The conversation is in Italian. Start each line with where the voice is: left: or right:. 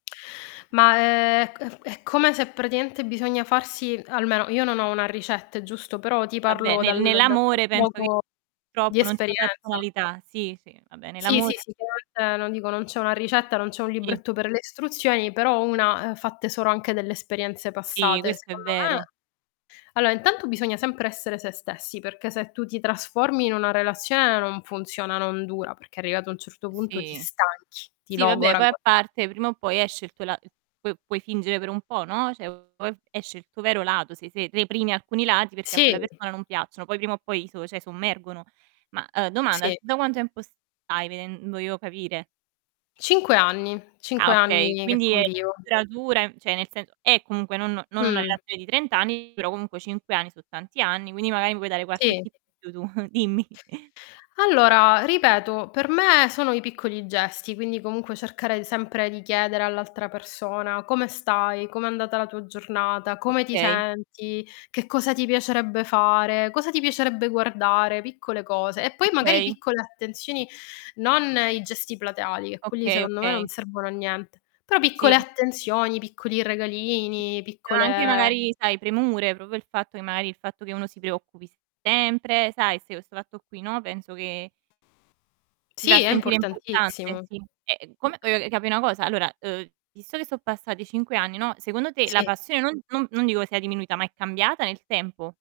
left: Ma, ehm, è c è come se praticamente bisogna farsi almeno io non ho una ricetta, è giusto? Però ti
right: Vabbè,
left: parlo
right: nel
left: dal da quel
right: nell'amore penso che
left: poco di
right: purtroppo non
left: esperienza
right: [unintelligible] sì, sì, va bene
left: Sì, sì,
right: l'amore
left: sì, [unintelligible] non dico non c'è una ricetta, non c'è un
right: Sì.
left: libretto per le istruzioni, però una, ehm, fatte solo anche delle esperienze
right: Sì,
left: passate,
right: questo è
left: secondo me
right: vero.
left: allora, intanto bisogna sempre essere se stessi, perché se tu ti trasformi in una relazione non funziona, non dura, perché arrivato a un certo punto ti
right: Sì.
left: stanchi, ti
right: Sì, vabbè
left: logora
right: poi a parte,
left: [unintelligible]
right: prima o poi esce il tuo la es puo puoi fingere per un po', no, cioè poi esce il tuo vero lato, se se reprimi alcuni lati perché a quella
left: Sì.
right: persona non piacciono, poi prima o poi i so cioè sommergono. Ma, ehm, domanda
left: Sì.
right: tu da quanto tempo stai? veden voglio capire.
left: 5 anni,
right: Ah,
left: 5
right: okay
left: anni che
right: quindi è
left: convivo.
right: duratura, ehm, cioè nel senso è comunque non non una
left: Mh.
right: relazione di 30 anni, però comunque 5 anni so' tanti anni, quindi magari mi puoi dare qualche
left: Sì.
right: tip in più tu, dimmi.
left: Allora, ripeto per me sono i piccoli gesti, quindi comunque cercare sempre di chiedere all'altra persona: "Come stai? Com'è andata la tua giornata? Come ti
right: Okay.
left: senti? Che cosa ti piacerebbe fare? Cosa ti piacerebbe guardare?" Piccole cose e poi magari
right: Okay.
left: piccole attenzioni, non i gesti plateali, che quelli
right: Okay,
left: secondo me non
right: okay.
left: servono a niente, però piccole
right: Sì.
left: attenzioni, piccoli
right: Sì.
left: regalini,
right: Però anche
left: piccole
right: magari sai premure, proprio il fatto che magari il fatto che uno si preoccupi sempre, sai se o 'sto fatto qui, no, penso che ti fa
left: Sì, è
right: sentire importante,
left: importantissimo.
right: sì. Ehm,
left: Mh.
right: come voglio capì una cosa. Allora, ehm, visto che son passati 5 anni, no, secondo te, la
left: Sì.
right: passione non non non dico sia diminuita, ma è cambiata nel tempo?